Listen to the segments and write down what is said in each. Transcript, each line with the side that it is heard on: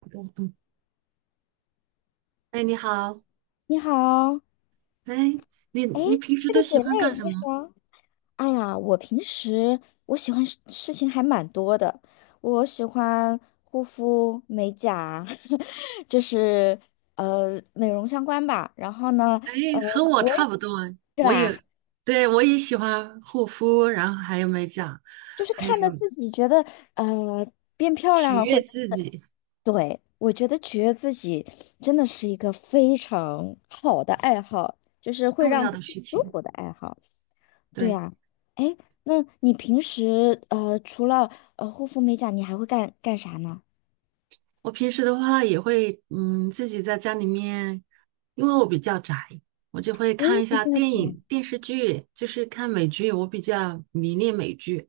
right: 嗯嗯，哎，你好。
left: 你好，
right: 哎，你
left: 哎，
right: 你平时
left: 是
right: 都
left: 个姐
right: 喜
left: 妹，
right: 欢干
left: 你
right: 什么？
left: 好。哎呀，我平时我喜欢事事情还蛮多的，我喜欢护肤、美甲，就是美容相关吧。然后呢，
right: 哎，
left: 呃，
right: 和我
left: 我也
right: 差不多，
left: 是
right: 我也，
left: 吧，
right: 对，我也喜欢护肤，然后还有美甲，
left: 就是
right: 还有
left: 看着自己觉得呃变漂亮
right: 取
left: 了，或
right: 悦
left: 者
right: 自己
left: 对，我觉得取悦自己真的是一个非常好的爱好，就是会
right: 重
left: 让
right: 要
left: 自
right: 的
left: 己
right: 事
left: 舒
right: 情。
left: 服的爱好。对
right: 对，
left: 啊，哎，那你平时除了护肤美甲，你还会干啥呢？
right: 我平时的话也会，嗯，自己在家里面，因为我比较宅，我就会
left: 我
right: 看
left: 也
right: 一
left: 比
right: 下
left: 较
right: 电
left: 宅。
right: 影、电视剧，就是看美剧，我比较迷恋美剧。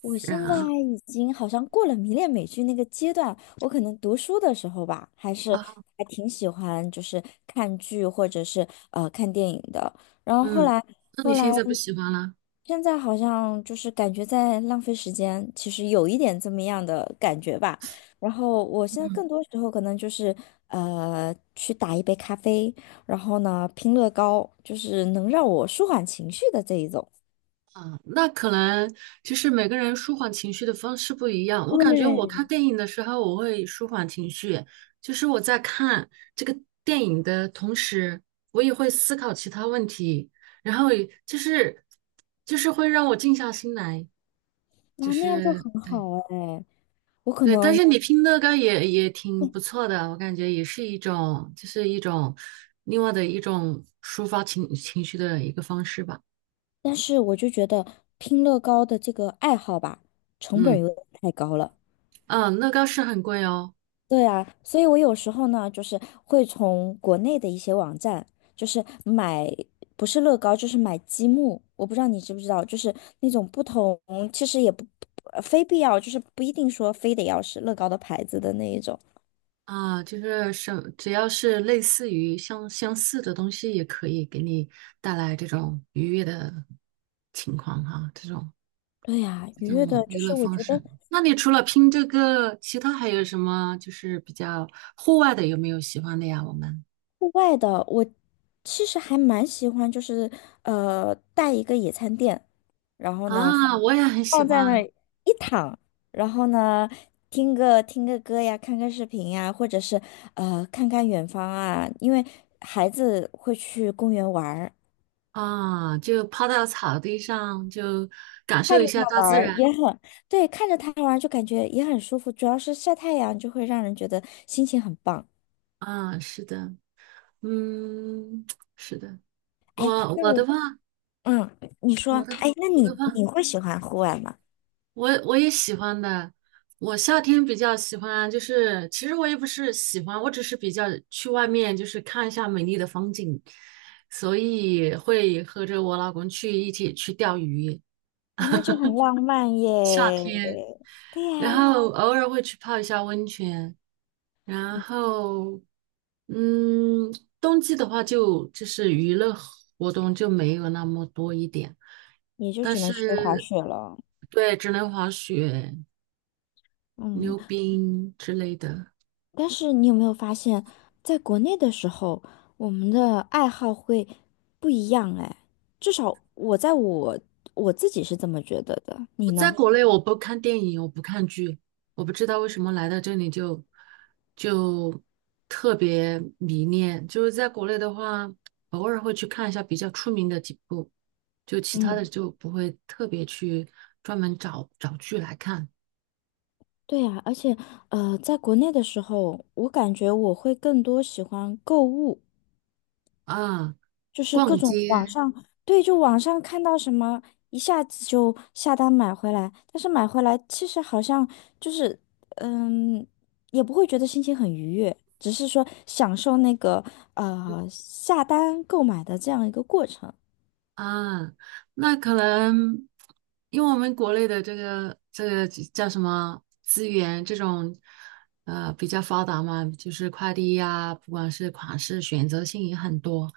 left: 我现在
right: 然
left: 已经好像过了迷恋美剧那个阶段，我可能读书的时候吧，还是
right: 啊，
left: 还挺喜欢，就是看剧或者是看电影的。然后后
right: 嗯，
left: 来
right: 那你
left: 后来，
right: 现在不喜欢了？
left: 现在好像就是感觉在浪费时间，其实有一点这么样的感觉吧。然后我现在
right: 嗯。
left: 更多时候可能就是去打一杯咖啡，然后呢拼乐高，就是能让我舒缓情绪的这一种。
right: 嗯，那可能其实每个人舒缓情绪的方式不一样。我感觉我
left: 对，
right: 看电影的时候，我会舒缓情绪，就是我在看这个电影的同时，我也会思考其他问题，然后也就是会让我静下心来，就
left: 那样就
right: 是
left: 很
right: 对
left: 好哎。我可
right: 对。但
left: 能，
right: 是你拼乐高也挺不错的，我感觉也是一种另外的一种抒发情绪的一个方式吧。
left: 但是我就觉得拼乐高的这个爱好吧，成本
right: 嗯
left: 有点太高了。
right: 嗯，乐高是很贵哦。
left: 对啊，所以我有时候呢，就是会从国内的一些网站，就是买，不是乐高，就是买积木。我不知道你知不知道，就是那种不同，其实也不，非必要，就是不一定说非得要是乐高的牌子的那一种。
right: 啊，就是什，只要是类似于相似的东西，也可以给你带来这种愉悦的情况哈，
left: 对呀，
right: 这
left: 愉悦的，
right: 种
left: 就
right: 娱乐
left: 是我
right: 方
left: 觉得
right: 式。那你除了拼这个，其他还有什么就是比较户外的，有没有喜欢的呀？我们
left: 户外的，我其实还蛮喜欢，就是带一个野餐垫。然后呢，
right: 啊，我也很喜
left: 放在那儿
right: 欢
left: 一躺，然后呢，听个歌呀，看看视频呀，或者是看看远方啊，因为孩子会去公园玩儿，
right: 啊，就趴到草地上，就感
left: 看
right: 受一
left: 着他
right: 下大
left: 玩
right: 自
left: 儿
right: 然。
left: 也很，对，看着他玩儿就感觉也很舒服，主要是晒太阳就会让人觉得心情很棒。
right: 啊，是的，嗯，是的，
left: 哎，
right: 我
left: 那
right: 我的
left: 你
right: 话，
left: 嗯，你说，
right: 我的
left: 哎，那
right: 我
left: 你
right: 的话。
left: 你会喜欢户外吗？
right: 我也喜欢的，我夏天比较喜欢，就是其实我也不是喜欢，我只是比较去外面就是看一下美丽的风景，所以会和着我老公去一起去钓鱼，
left: 啊，那就很浪漫耶。
right: 夏天，
left: 对呀，
right: 然后偶尔会去泡一下温泉，然
left: 嗯
right: 后嗯，冬季的话就是娱乐活动就没有那么多一点，
left: 也就
right: 但
left: 只能去滑
right: 是
left: 雪了。
right: 对，只能滑雪、
left: 嗯。
right: 溜冰之类的。
left: 但是你有没有发现，在国内的时候，我们的爱好会不一样哎，至少我在我我自己是这么觉得的，
right: 我
left: 你
right: 在
left: 呢？
right: 国内我不看电影，我不看剧，我不知道为什么来到这里就特别迷恋。就是在国内的话，偶尔会去看一下比较出名的几部，就其他的
left: 嗯，
right: 就不会特别去专门找剧来看
left: 对呀，而且在国内的时候，我感觉我会更多喜欢购物，
right: 啊。
left: 就是各
right: 逛
left: 种网
right: 街，
left: 上，对，就网上看到什么，一下子就下单买回来，但是买回来其实好像就是，嗯，也不会觉得心情很愉悦，只是说享受那个下单购买的这样一个过程。
right: 啊，那可能因为我们国内的这个叫什么资源这种，呃，比较发达嘛，就是快递呀、不管是款式选择性也很多，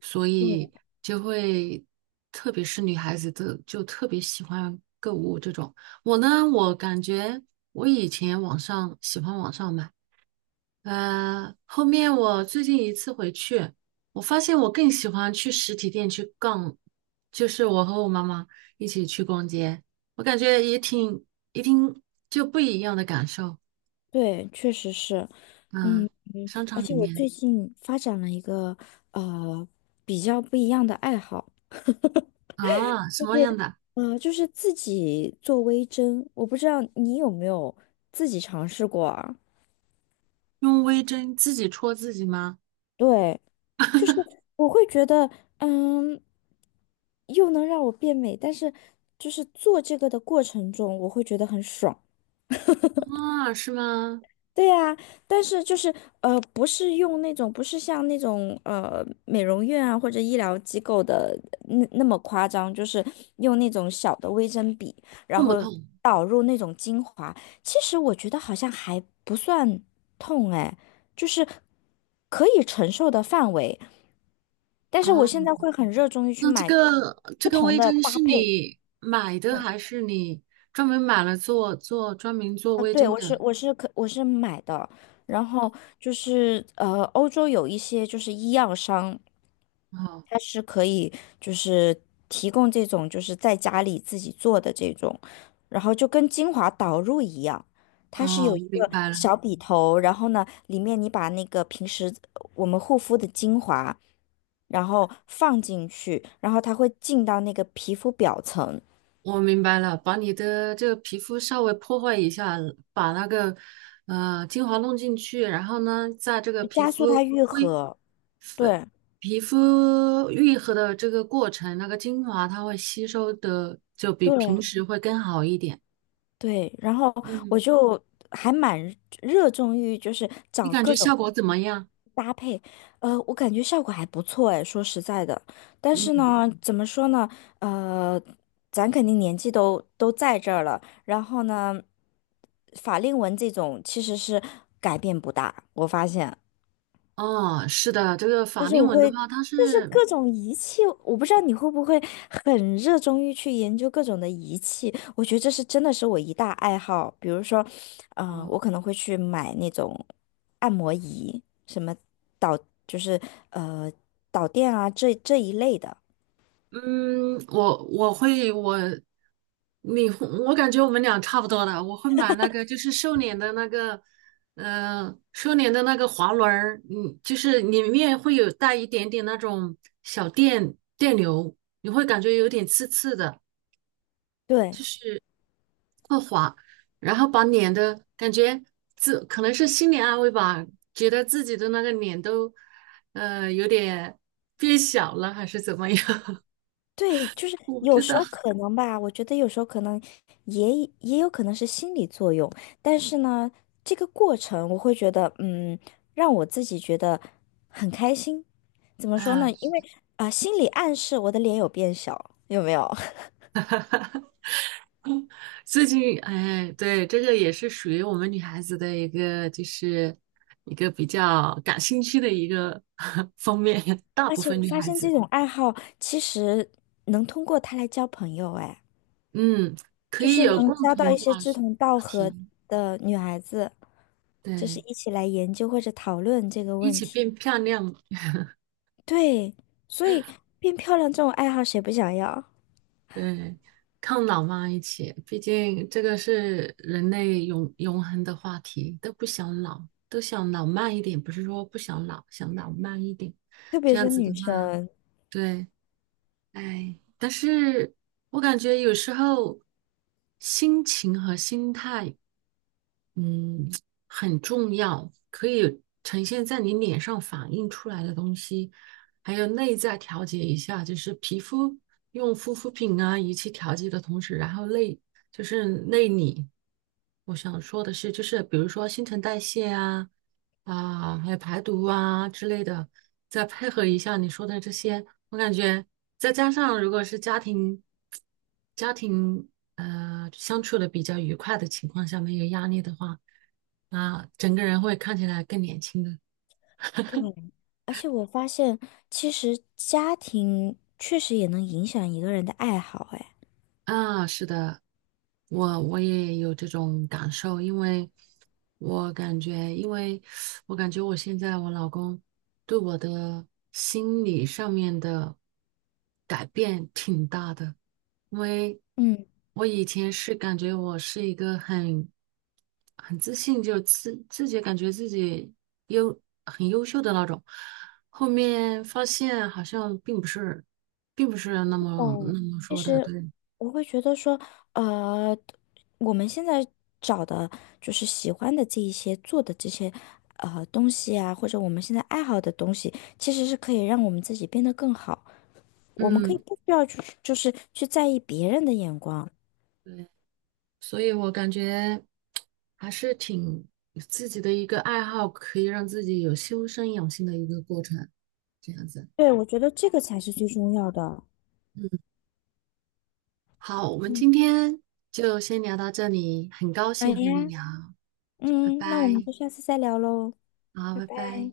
right: 所以就会，特别是女孩子的就特别喜欢购物这种。我呢，我感觉我以前网上喜欢网上买。呃，后面我最近一次回去，我发现我更喜欢去实体店去逛，就是我和我妈妈一起去逛街，我感觉也挺一听就不一样的感受。
left: 对，确实是，
right: 嗯，
left: 嗯，
right: 商
left: 而
right: 场
left: 且
right: 里
left: 我
right: 面
left: 最近发展了一个呃比较不一样的爱好，
right: 啊，什么样的？
left: 呃，就是自己做微针，我不知道你有没有自己尝试过啊？
right: 用微针自己戳自己吗？
left: 对，就是 我会觉得，嗯，又能让我变美，但是就是做这个的过程中，我会觉得很爽。
right: 啊，是吗？
left: 对呀，但是就是不是用那种，不是像那种美容院啊或者医疗机构的那么夸张，就是用那种小的微针笔，然
right: 痛不
left: 后
right: 痛？
left: 导入那种精华。其实我觉得好像还不算痛哎，就是可以承受的范围。但是
right: 啊，
left: 我现在会很热衷于去
right: 那这
left: 买
right: 个这
left: 不
right: 个
left: 同
right: 微
left: 的
right: 针
left: 搭
right: 是
left: 配。
right: 你买的
left: 嗯，
right: 还是你专门买了专门做
left: 啊，
right: 微
left: 对，
right: 针
left: 我是
right: 的？
left: 我是可我是买的，然后就是欧洲有一些就是医药商，
right: 哦。
left: 它是可以就是提供这种就是在家里自己做的这种，然后就跟精华导入一样。它是
right: 哦，
left: 有一
right: 我明
left: 个
right: 白了，
left: 小笔头，然后呢，里面你把那个平时我们护肤的精华，然后放进去，然后它会进到那个皮肤表层，
right: 我明白了，把你的这个皮肤稍微破坏一下，把那个精华弄进去，然后呢，在这个
left: 加速它愈
right: 恢
left: 合，对
right: 皮肤愈合的这个过程，那个精华它会吸收的就比
left: 对
right: 平时会更好一点。
left: 对，然后我
right: 嗯，
left: 就还蛮热衷于就是
right: 你
left: 找
right: 感
left: 各
right: 觉
left: 种
right: 效果怎么样？
left: 搭配，呃，我感觉效果还不错哎，说实在的，但是
right: 嗯，
left: 呢，怎么说呢，呃，咱肯定年纪都在这儿了，然后呢，法令纹这种其实是改变不大，我发现。
right: 哦，是的，这个
left: 但
right: 法
left: 是
right: 令
left: 我
right: 纹的
left: 会
right: 话，它
left: 就是
right: 是。
left: 各种仪器，我不知道你会不会很热衷于去研究各种的仪器。我觉得这是真的是我一大爱好。比如说，呃，我
right: 哦。
left: 可能会去买那种按摩仪，什么导就是呃导电啊这一类的。
right: 嗯，我我会我，你会我感觉我们俩差不多的，我会买那个就是瘦脸的那个，呃，瘦脸的那个滑轮儿，嗯，就是里面会有带一点点那种电流，你会感觉有点刺刺的，
left: 对，
right: 就是滑，然后把脸的感觉自可能是心理安慰吧，觉得自己的那个脸都，呃，有点变小了还是怎么样，
left: 对，就是
right: 我不
left: 有
right: 知
left: 时
right: 道
left: 候可能吧，我觉得有时候可能也也有可能是心理作用，但是呢，这个过程我会觉得，嗯，让我自己觉得很开心。怎么说
right: 啊。
left: 呢？因为啊、心理暗示我的脸有变小，有没有？
right: 最近，哎，对，这个也是属于我们女孩子的一个，就是一个比较感兴趣的一个 方面。大
left: 而
right: 部
left: 且
right: 分
left: 我
right: 女
left: 发
right: 孩
left: 现这
right: 子，
left: 种爱好其实能通过它来交朋友，哎，
right: 嗯，可
left: 就
right: 以
left: 是
right: 有
left: 能
right: 共
left: 交到
right: 同
left: 一些志同道
right: 话
left: 合
right: 题，
left: 的女孩子，就是
right: 对，
left: 一起来研究或者讨论这个
right: 一
left: 问
right: 起
left: 题。
right: 变漂亮，
left: 对，所以变漂亮这种爱好谁不想要？
right: 对，抗老嘛，一起。毕竟这个是人类永恒的话题，都不想老，都想老慢一点，不是说不想老，想老慢一点。
left: 特别
right: 这样
left: 是
right: 子的
left: 女
right: 话，
left: 生。
right: 对。哎，但是我感觉有时候心情和心态，嗯，很重要，可以呈现在你脸上反映出来的东西，还有内在调节一下，就是皮肤用护肤品啊仪器调节的同时，然后就是内里，我想说的是，就是比如说新陈代谢啊。啊，还有排毒啊之类的，再配合一下你说的这些，我感觉再加上如果是家庭相处的比较愉快的情况下，没有压力的话，啊，整个人会看起来更年轻的。
left: 对，而且我发现，其实家庭确实也能影响一个人的爱好。哎，
right: 啊，是的，我我也有这种感受，因为我感觉，因为我感觉我现在我老公对我的心理上面的改变挺大的，因为
left: 嗯，
right: 我以前是感觉我是一个很自信，就自自己感觉自己很优秀的那种，后面发现好像并不是，并不是那么那
left: 嗯
right: 么
left: 其
right: 说的，
left: 实
right: 对。
left: 我会觉得说，呃，我们现在找的就是喜欢的这一些做的这些东西啊，或者我们现在爱好的东西，其实是可以让我们自己变得更好。我们可以
right: 嗯，
left: 不需要去就是去在意别人的眼光。
right: 对，所以我感觉还是挺自己的一个爱好，可以让自己有修身养性的一个过程，这样子。
left: 对，我觉得这个才是最重要的。
right: 嗯，好，我们
left: 嗯，
right: 今天就先聊到这里，很高
left: 好呀，
right: 兴和你聊，拜
left: 嗯，那我们
right: 拜，
left: 就下次再聊喽，
right: 好，
left: 拜
right: 拜
left: 拜。
right: 拜。